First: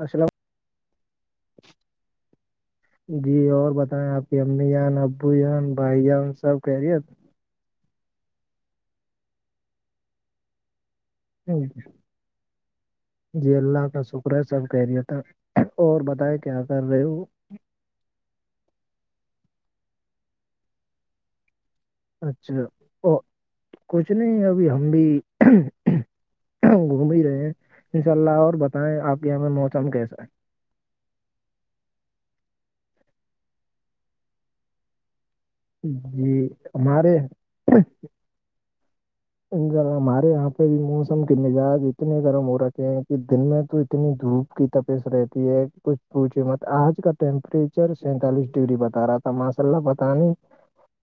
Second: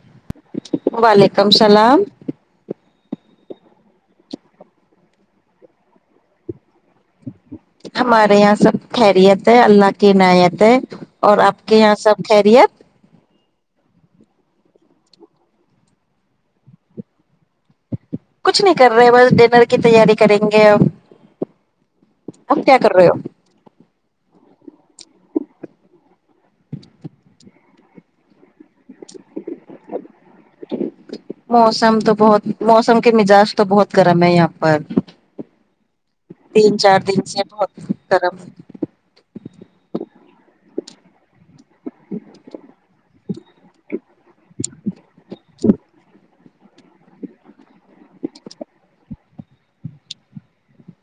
السلام وعلیکم السلام جی اور بتائیں آپ کی امی جان ابو جان بھائی جان سب کہہ رہی ہے ہمارے یہاں سب خیریت ہے اللہ کی عناایت ہے اور آپ کے یہاں سب خیریت جی اللہ کا شکر ہے سب کہہریے تھا اور بتائے کیا کر رہے ہو کچھ نہیں کر رہے بس ڈنر کی تیاری کریں گے اب اب اچھا کیا کر رہے ہو اور کچھ نہیں ابھی ہم بھی گھوم ہی رہے ہیں ان شاء اللہ اور بتائیں آپ کے یہیں موسم کیسا ہے موسم تو بہت موسم کے مزاج تو بہت گرم ہے یہاں پر ہے جی تین چار ہمارے دن سے بہت گرم ر ہمارے یہاں پہ بھی موسم کے مزاج اتنے گرم ہو رکھے ہیں کہ دن میں تو اتنی دھوپ کی تپیس رہتی ہے کچھ پونچی مت آج کا ٹیمپریچر سینتالیس ڈگری بتا رہا تھا ماشاء اللہ بت نہیںے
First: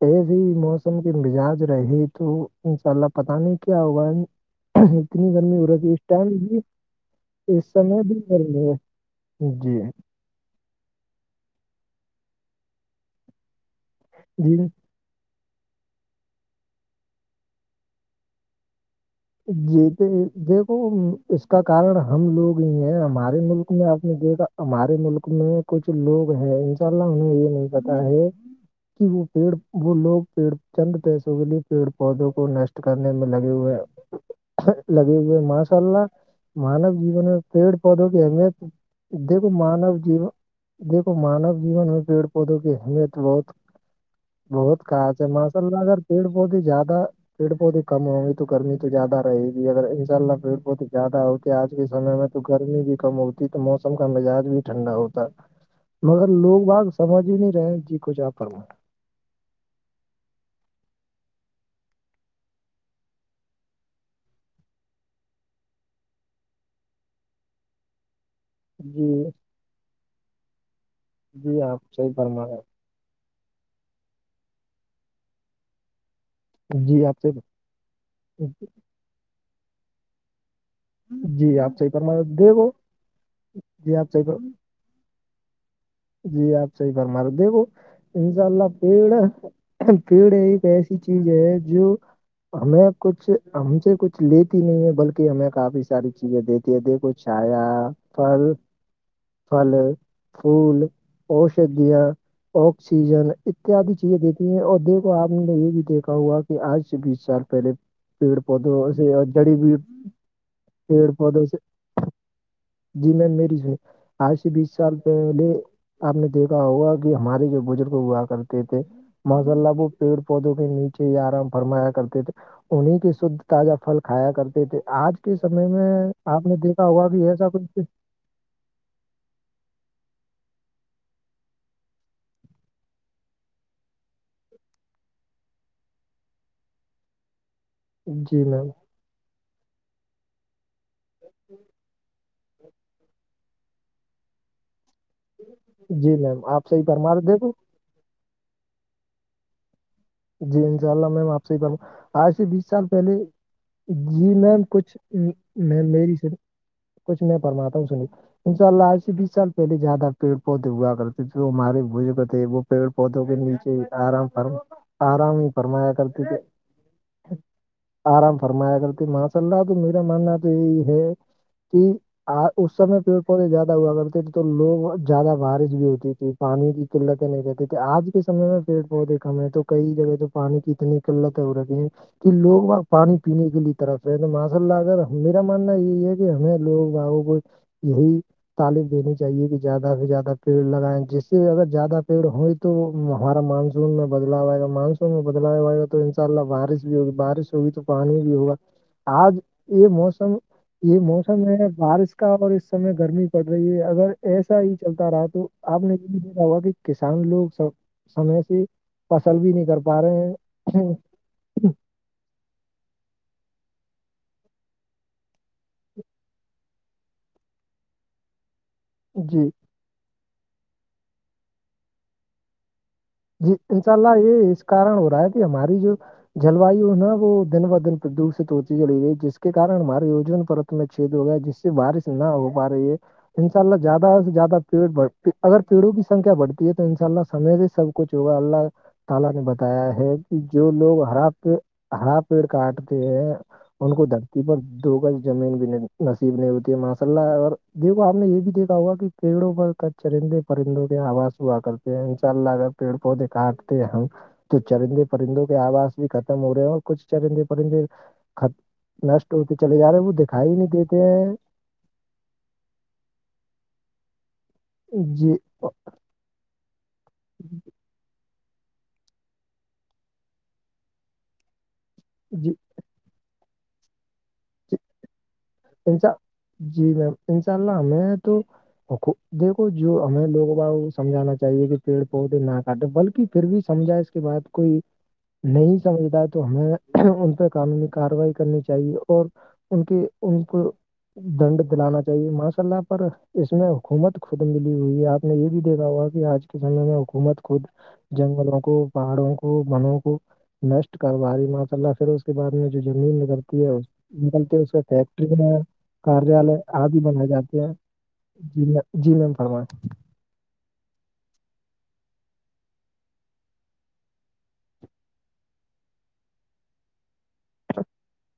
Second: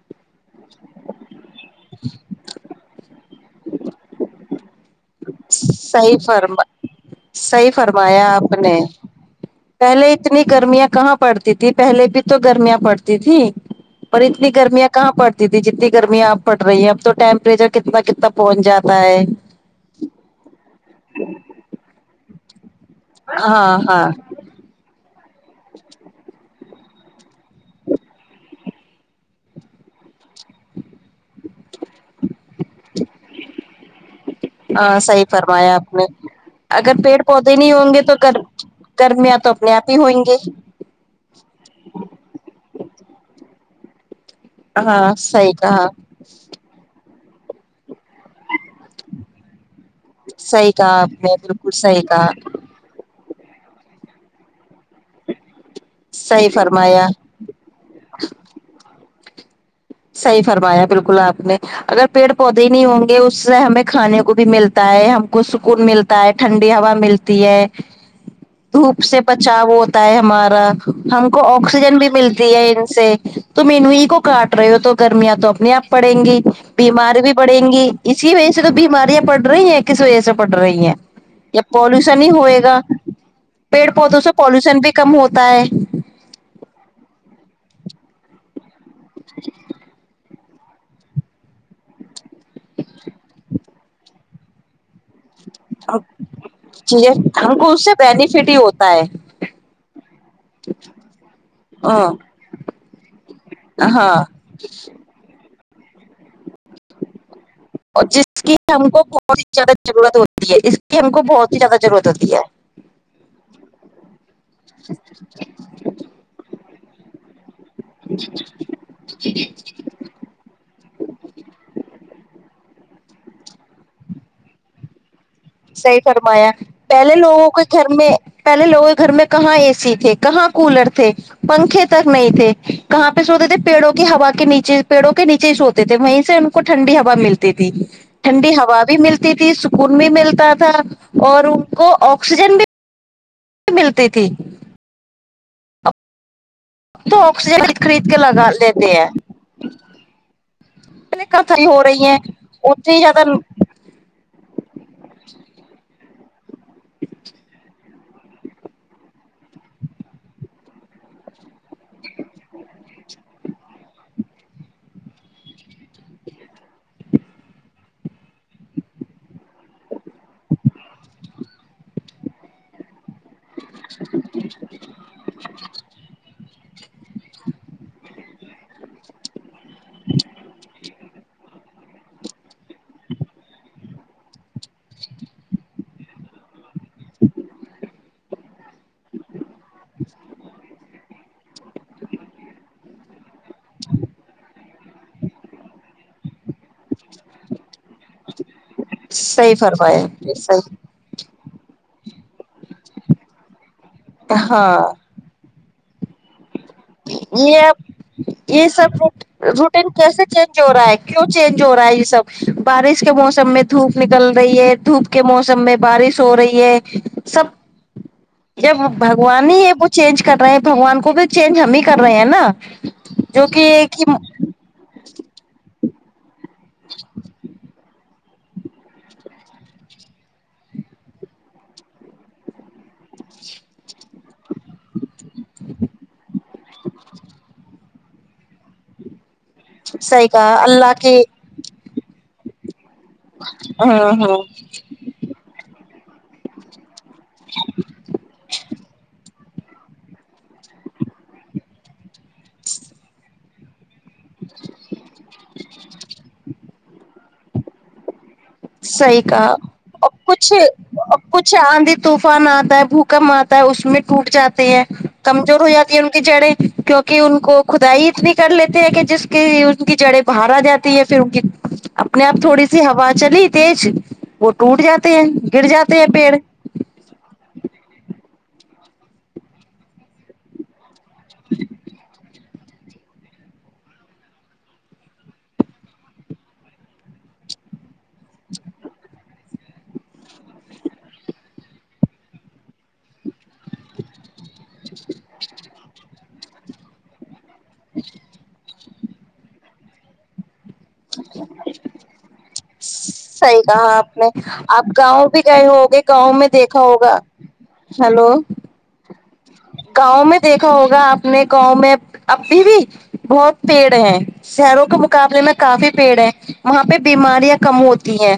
تز ہی موسم کے مزاج رہے تو ان شاء اللہ پت نہیں کیا ہوگا اتنی گرمی ہو رہی تھی اس صحیح ٹائم بھی فرما اس صحیح سمے بھی فرمایا گر آپ ہے نے جی پہلے اتنی گرمیاں کہاں پڑتی تھھی پہلے بھی تو گرمیاں پڑتی تھھی پر اتنی جی گرمیاں کہاں پڑتی تھی جتنی گرمی آپ پڑ رہی ہے اب تو ٹیمپریچر کتنا کتنا پہنچ جاتا ہے جی تو دیکھو اس کا کارن ہم لوگ ہے ہمارے ملک ہاں میں آپ ہاں نے دیکھا ہمارے ملک میں کچھ لوگ ہیں ان شاء اللہ انہیں یہ نہیں پتا ہے کہ وہ پیڑ وہ لوگ پیڑ چند پیسوں کے لیے پیڑ پودوں کو نشٹ کرنے میں لگے ہوئے ہیں ہاں لگے صحیح ہوئے فرمایا ماشاء آپ نے اللہ مانو اگر پیڑ جیون میں پودے نہیں پیڑ ہوں گے پودوں تو کی گر اہمیت گرمیاں تو دیکھو اپنے آپ ہی مانو جی ہوئیں گے دیکھو مانو جیون میں پیڑ پودوں کی اہمیت بہت بہت ہاں خاص ہے صحیح ماشاء اللہ کہا اگر پیڑ پودے زیادہ پیڑ پودے کم ہوں گے تو گرمی زیادہ رہے گی اگر ان شاء اللہ پیڑ صحیح بہت کہا زیادہ آپ نے ہوتے بالکل آج کے سے صحیح میں کہا تو گھر گرمی بھی کم ہوتی تو موسم کا مزاج بھی ٹھنڈا ہوتا مگر صحیح لوگ باگ فرمایا سمجھ ہی نہیں رہے جی کچھ آ پر صحیح فرمایا بالکل آپ نے اگر پیڑ پودے نہیں ہوں گے اس سے ہمیں کھانے کو بھی ملتا ہے ہم کو سکون ملتا ہے ٹھنڈی ہوا ملتی تی ہے [unintelligible] [inaudible] دھوپ سے بچاؤ ہوتا ہے ہمارا ہم کو جی آپ آکسیجن بھی صحیح ملتی فرمایا ہے سے تو مینو ای کو کاٹ رہے ہو تو گرمیاں تو اپنے آپ پڑیں گی جی آپ بیماری سے بھی پڑیں گی اسی وجہ سے تو بیماریاں پڑ رہی ہیں کس وجہ سے پڑ رہی ہیں جی یا آپ صحیح فرما رہے پالوشن ہو۔ ہی ہوئے دیکھو گا پیڑ جی آپ پودوں صحیح سے فر- پالوشن بھی کم ہوتا ہے جی آپ صحیح پر مر د وہ انشاء اللہ پیڑ پیڑ ایک ایسی چیز ہے جو ہمیں کچھ ہم سے کچھ لیتی نہیں ہے بلکہ کہ ہمیں کافی ساری چیزیں دیتی ہے چیزیں دیکھو ہم چھایا کو اس سے بینیفٹ پھل ہی ہوتا ہے پل پھول اوشدیا ہ آکسیجن اتیاد چیزیں ہاں دیتی ہیں اور دی تو آپ میں نے یہ بھی دیکھا ہوا کہ آج سے بیس سال پہلے اور پیڑ جس کی ہم پودوں کو سے اور بہت ہی جڑی زیادہ بوٹی ضرورت ہوتی ہے اس کی پیڑ ہم کو پودوں بہت سے ہی زیادہ ضرورت ہوتی ہے جی میم میری سے آج سے بیس سال پہلے آپ نے دیکھا ہوگا کہ ہمارے جو بزرگ ہوا کرتے تھے محض اللہ پیڑ پودوں کے نیچے ہی آرام فرمایا کرتے تھے انہیں کے شدھ تازہ فھل کھایا کرتے تھے آج کے سمے میں صحیح آپ فرمایا نے دیکھا ہوا پہلے بھی لوگوں ایسا کے کچھ گھر میں پہلے لوگوں کے گھر میں کہاں اے سی تھے کہاں کولر تھے پنکھے تک نہیں تھے کہاں پہ سوتے تھے پیڑوں کی ہوا کے نیچے پیڑوں کے نیچے ہی سوتے تھے وہیں سے ہم کو ٹھنڈی ہوا ملتی تھی جی ٹھنڈی میم ہوا بھی ملتی تھی سکون بھی ملتا تھا اور ان کو آکسیجن بھی ملتی تھی جی میم آپ صحیح فرما تو رہے دیکھو آکسیجن خرید کے لگا لیتے ہیں جی انشاء اللہ میں پہلے واپ سے ہی کتھائی کر ہو رہی ہیں آج سے بیس سال اتنی پہلے زیادہ جی میم کچھ میں میری سے کچھ میں فرماتا ہوں سنی ان شاء اللہ ایج سے بیس سال پہلے زیادہ پیڑ پودے ہوا کرتے پھر وہارے وہ جو کہتے وہ پیڑ پودوں کے نیچے آرام فرم آرام ہی فرمایا کرتی تھ آرام فرمایا کرتی مس س تو میرا ماننا تو یہی ہے کہ اس سم پ پے زیادہ ہوا کرتے تو لوگ زیادہ بارش بھی ہوتی تھی پانی کی قلتیں نہیں رہتی تھی آج کے سمے میں پیڑ پودے کم ہے تو کئی جگہ تو پانی کی اتنی قلتیں ہو رہی ہیں کہ لوگ پانی پینے کے لیے طرف ماسا ال لا ما ماننا یہی ہے کہ ہمیں لوگ گاوں کو یہی تعالم دینی چاہیے کہ زیادہ سے زیادہ پیڑ لگائیں جس سے اگر زیادہ پیڑ ہوئے تو تو ہمارا مانسون میں بدلاؤ آئے گا مانسون میں بدلاؤ آئے گا تو ان شاء اللہ بارش بھی ہوگی بارش ہوگی تو پانی بھی ہوگا آج صحیح یہ موسم فرمایا صحیح یہ موسم ہے بارش کا اور اس سمے گرمی پڑ رہی ہے اگر ایسا ہی ہاں چلتا رہا تو آپ نے یہ بھی دیکھا ہوا کہ کسان لوگ یہ سب اب سمے سے یہ سب فصل بھی نہیں کر روٹین پا کیسے رہے چینج ہو ہیں رہا ہے کیوں چینج ہو رہا ہے یہ سب بارش کے موسم میں دھوپ نکل رہی ہے دھوپ کے موسم میں بارش ہو رہی ہے سب جب جی بگوان ہی ہے وہ چینج کر رہے ہیں بگوان کو بھی چینج ہم ہی کر رہے ہیں نا جو جی کہ انشاء ایک ہی اللہ یہ کارن ہو رہا ہے کہ ہماری جو جلوایو نا وہ دن ب دن پردوشت ہوتی چڑ گئی جس کے کن ہمارے اجون پرت میں چد ہو گیا جس سے بارش نہ ہو پا رہی ہے ا انشاء اللہ زیادہ سے زیادہ ایڈنا بتایا ہے صحیح کہ کہا جو اللہ لوگ کے ہرا ہرا پیڑ کاٹتے ہیں ان ہاں کو ہاں دھرتی پر دو گز زمین بھی نصیب نہیں ہوتی ہے ماشاء اللہ ا دیک آپ نے یہ بھی دیکا ہوا کہ پیڑوں پر کچ چرندے پرندوں کے آواز ہوا کرتے ہیں ان شاء اللہ اگر پیڑ پودے کاٹتے ہیں ہم تو چرندے پرندوں کے آواز بھی ختم ہو رہے ہیں اور کچھ چرندی پڑند صحی کا ا کچھ نہیں دیتے ہیں کچھ آندھی طوفان آتا ہے بھوکم آتا ہے اس میں ٹوٹ جاتے ہیں جی کمزور ہو جاتے ان کی جڑیں کیونکہ ان کو کدائی اتنی کر لیتے ہیں کہ جس کی ان کی جڑیں باہر آ جاتی پھر ان کی اپنے آپ جی تھوڑی سی ہوا چلی تیز وہ جی ٹوٹ جاتے ہیں گر جاتے ہیں انشاء پیڑ جی میم انشاء اللہ ہمیں تو دیکھو جو ہمیں لوگوں سجھانا چاہیے کہ پیڑ پودے نہ بلکہ پھر بھی سمجھا اس کے بعد کوئی نہیں سمجھتا تو ہمیں ان پ قانونی کاروائی کرنی چاہیے اور ان کے [unintelligible] ان کو دنڈ دلانا چاہیے ماشاء اللہ پر اس میں حکومت خودم ملی ہوئی ہے آپ نے یہ بھی دیکھا ہوا کہ آج کے سمے میں حکومت خود جنگلوں کو [unintelligible] پہاڑوں کو بانووں کو نشٹ کرواری ماشاء اللہ پھر اس کے بعد میں جو زمین صحیح نکلتی ہے کہا آپ نے نکلتے اس کا آپ گاؤں بھی گئے ہوگے گاؤں کاریال میں دیکھا آدی ہوگا بنائے جاتے ہیں ہیلو جی جی میم فرمائیں گاؤں میں دیکھا ہوگا اپپنے گاؤں میں ابھی بھی بہت پیڑ ہیں شہروں کے مقابلے میں کافی پیڑ ہے وہاں پہ بیماریاں کم ہوتی ہیں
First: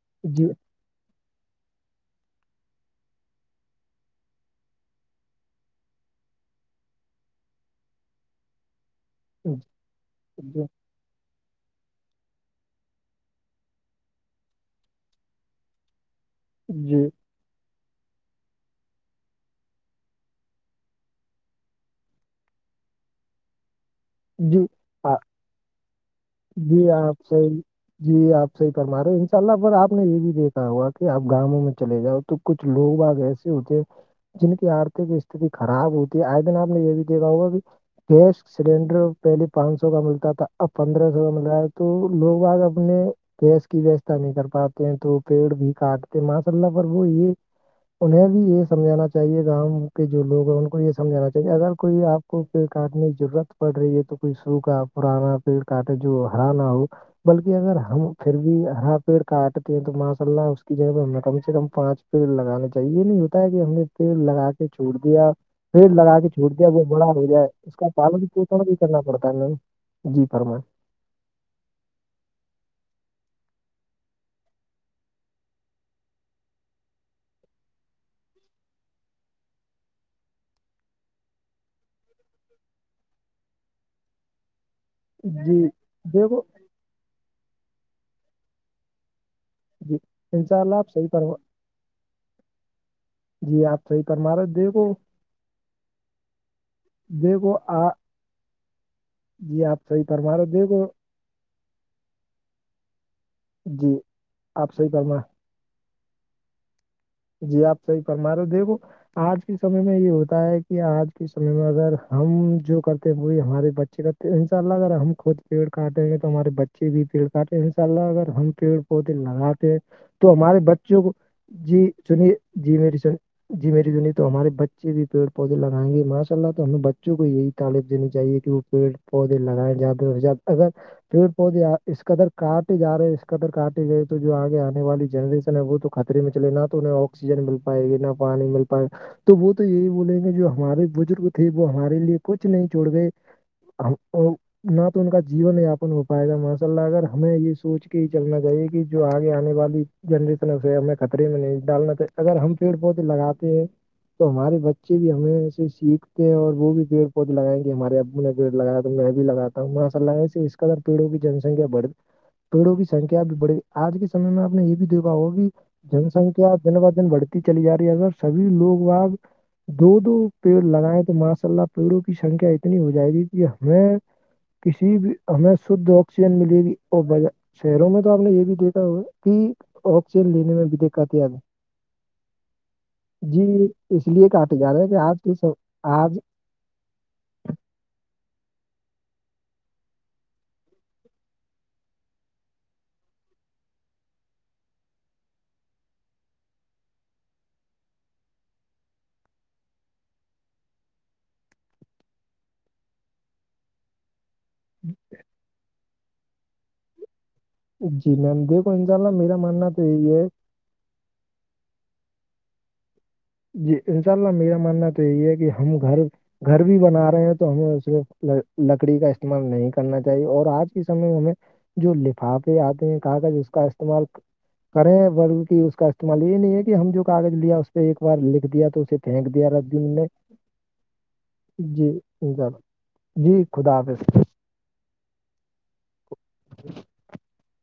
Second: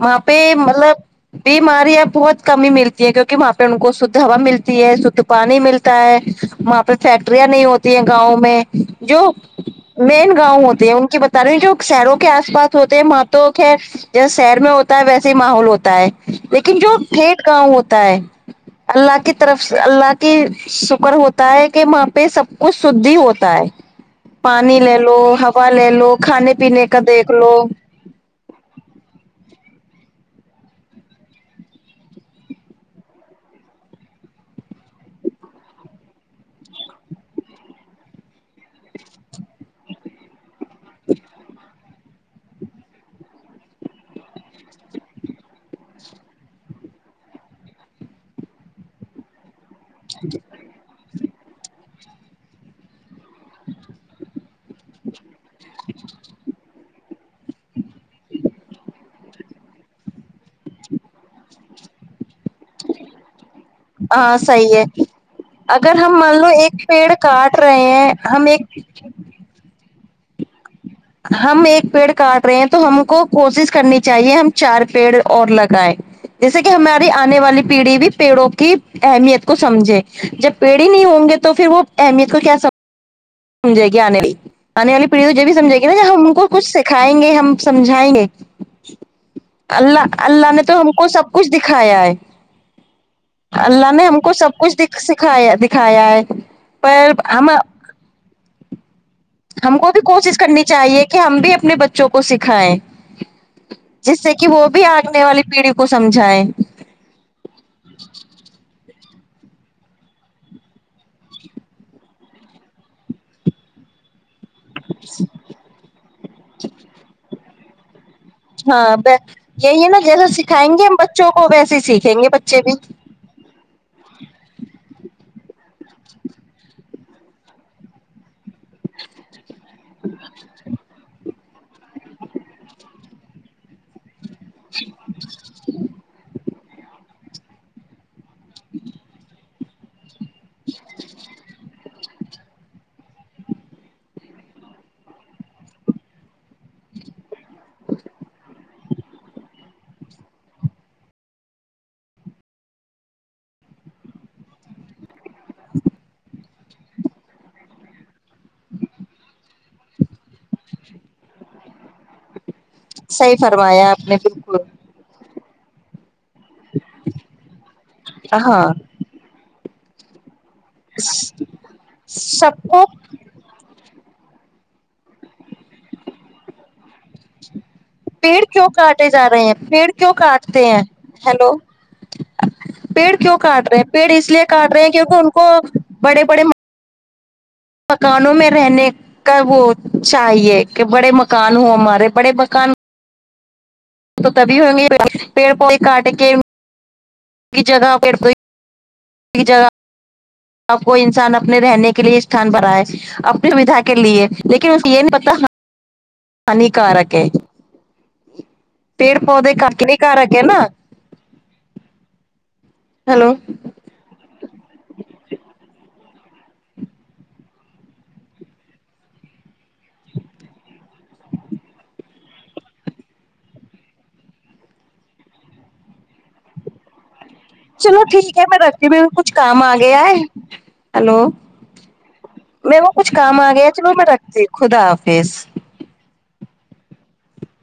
وہاں پہ جی مطلب بیماریاں بہت کمی ملتی ہیں کیونکہ وہاں پہ ان کو شھ ہوا ملتی ہے شھ پانی ملتا ہے وہاں پہ فیکٹریاں نہیں ہوتی ہیں گاؤں میں جو مین گاؤں جی ہوتے ہیں ان کی ب تے جو شہروں کے آس پاس ہوتے ہیں وہاں تو خیر جیسے شہر میں ہوتا ہے ویسے ہی ماحول ہوتا ہے لیکن جو جی پھیٹ گاؤں ہوتا ہے اللہ کی طرف سے اللہ کہ شکر ہوتا ہے کہ وہاں پہ سب کچھ شھھی ہوتا ہے [unintelligible] جی پانی لے لو ہوا لے لو کھانے پینے جی کا آپ دیکھ لو صحیح جی آپ صحیح فما رہے ہو انشاء اللہ پر آپ نے یہ بھی دیکھا ہوا کہ آپ گاؤوں میں چے جاؤ تو [unintelligible] کچھ لوگ بگ ایسے ہوتے [unintelligible] جن کی آرتک استتی خراب ہوتی ہے آئے دن آپ نے یہ بھی دیکھا ہوگا کہ گیس سلڈر پہلے پانچ سو کا ملتا تھا ا پندرہ سو کا مل رہا ہے تو لوگ آگ اپنے گس کی ویوستھا نہیں کر پاتے ہیں تو پیڑ بھی کاٹ کہ ما ص اللہ پر وہ یہ انہیں بھی یہ سمجھانا چاہیے گاؤں [unintelligible] کے جو لوگ ہیں ان کو یہ سمجھا چاہیے اگر کوئی آپ کو پ کاٹنے کی ضرورت [unintelligible] پڑ رہی ہے تو کوئی سوکھ پرانا پیڑ کاٹے جو ہرا نہ ہو بلکہ اگر ہم پھر بھی ہرا پیڑ کاٹتے ہیں تو ماشا اللہ اس کی جگہ پ ہمیں کم سے کم پانچ پیڑ لگانے ا یہ نہیں ہوتا ہے کہ ہم نے تیل ہاں لگا کے صحیح ہے چھوڑ دیا [unintelligible] پیڑ اگر لگا ہم کے مان لو چھوڑ دیا وہ ایک پیڑ مرال ہو جائے کاٹ اس رہے کا ہیں پال ہم ایک [unintelligible] کرنا پڑتا ہے جی فرمائ ہم ایک پیڑ کاٹ رہے ہیں تو ہم کو کوشش کرنی چاہیے ہم چار پیڑ اور لگائے جیسے کہ ہماری آنے والی پیڑھی بھی پیڑوں کی اہمیت کو سمجھے جب پیڑی نہیں ہوں گے تو پھر وہ اہمیت کو کیا سب سجائے گی آنے وال آنے والی پڑھی جو بھی جی سمھائے گی نا ج ان دیکھو کو کچھ [unintelligible] کھائیں گے ہم سمجھائیں گے جی اللہ ان اللہ شاء نے تو ہم آپ صحیح کو سب فرما کچھ دکھایا ہے جی آپ اللہ صحیح نے ہم کو فرما رہے سب ہو۔ کچھ دیکھو سکھا دکھایا ہے پر ہم دیکھو آ ہم کو بھی فرما کوشش رہے ہو، کرنی دیکھو چاہیے کہ ہم بھی اپنے بچوں کو سکھائیں جی جس سے کہ وہ آپ بھی صحیح فرما آگنے والی پیڑھی کو سمجھائے جی آپ صحیح فرما رہو دیکھو آج کے سمے میں یہ ہوتا ہے کہ آج کے سمے میں اگر ہم جو کرتے ہوئی ہمارے بچے کا تو ان شاء اللہ اگر ہم خود پیڑ کاٹیں گے تو ہمارے بچے بھی پیڑ کاٹ ان شاء اللہ اگر ہم پیڑ ہاں پودے لگاتے ہیں یہی ہے نا جیسا تو ہمارے سکھائیں گے ہم بچوں کو ویسے ہی جی سیکھیں گے سنیے بچے بھی جی میری [unintelligible] جی میری جونی تو ہمارے بچے بھی پیڑ پودے لگائیں گے ماشاء اللہ تو ہمیں بچوں کو یہی تعریف دینی چاہیے کہ وہ پیڑ [unintelligible] پودے لگائے جاتے ہیں اگر پیڑ پودے اسدر کاٹے جا رہے اس کادر کاٹ [unintelligible] گئے تو جو آگے آنے والی جنریشن ہے وہ تو خطرے میں چلے نہ تو انیں آف [unintelligible] کن مل پائے گی نہ پانی مل پائے گا تو وہ تو یہی بولیں گے جو ہمارے بزرگ تھے وہ ہمارے [unintelligible] لیے کچھ نہیں چڑ گئے نہ تو ان کا جیون یاپن ہو پائے گا ماشاء اللہ اگر ہمیں یہ سوچ کے ہی چلنا چاہیے کہ جو آگے آنے والی جنریشن اس ہمیں خطرے میں نہیں ڈالنا چ اگر ہم پیڑ پودے لگاتے ہیں تو ہمارے بچے بھی ہمیں سے سیکھتے ہیں اور وہ بھی پیڑ پود لگائیں گے ہمارے ا نے پیڑ لگیا تو میں بھی لگا ہوں ماشء اللہ اس کادر پیڑوں کی جنسنکھیا بڑھ پیڑوں کی سنکھیا صحیح بھی بڑے گئی فرمایا آج کے سمے میں آپ بالکل نے یہ بھی دیکھا وہ بھی جنسن دن ب دن بڑھتی چلی جا رہی ہے ا س سبھی ہاں لوگ آ دو دو پیڑ لگائےیں تو ماشاء اللہ پیڑوں کی سکھیا سب اتنی کو ہو جائے گی [unintelligible] یہ ہمیں کسی بھی ہمیں شھ آکسیجن ملے گی [unintelligible] اور ب شہروں میں تو آپ نے پیڑ یہ بھی کیوں دیکھا ہوگا کاٹے جا کہ رہے ہیں پیڑ کیوں آکسیجن لینے میں کاٹتے بھی ہیں دیکھا ت آب ہیلو پیڑ کیوں کاٹ رہے ہیں پیڑ اس لیے کاٹے کاٹ جا رہے ہیں کہ کیونکہ آج ان کے کو سب آج بڑے بڑے مکانوں میں رہنے کا وہ چاہیے کہ بڑے مکان ہو ہمارے بڑے مکان تو تبھی ہوئیں گے پیڑ پے کاٹے کے کی جگہ پڑ پ ایک جگہ [unintelligible] اب کوئی انسان اپنے رہنے کے لیے استھان بنائے اپنی سھا کے لیے لیکن اس یہ نہیں پتا ہانیکارک ہے جی میم دیکھو ان اللہ پیڑ میرا پودے ماننا کر تو کے نہیں یہی گھر ہے آ گ نا ہلو جی انشاء اللہ میرا ماننا تو یہی ہے کہ ہم گھر گھر بھی بنا رہے ہیں تو ہمیں اسے لکڑی کا استعمال نہیں کرنا چاہیے اور آج کے سمے میں ہمیں جو لفافے آتے ہیں کاغذ اس کا استعمال کریں ورگ کی اس کا استعمال یہ نہیں ہے کہ ہم جو کاغذ لیا اس پہ ایک چلو بار ٹھیک ہے لکھ میں دیا تو رستے اسے میں کچھ پھینک دیا کام آ رد نے گیا ہے ہلو جی انشاء اللہ میر وہ کچھ کام جی آ گیا خدا چلو حافظ میں رکھتی خدا حافظ [inaudible]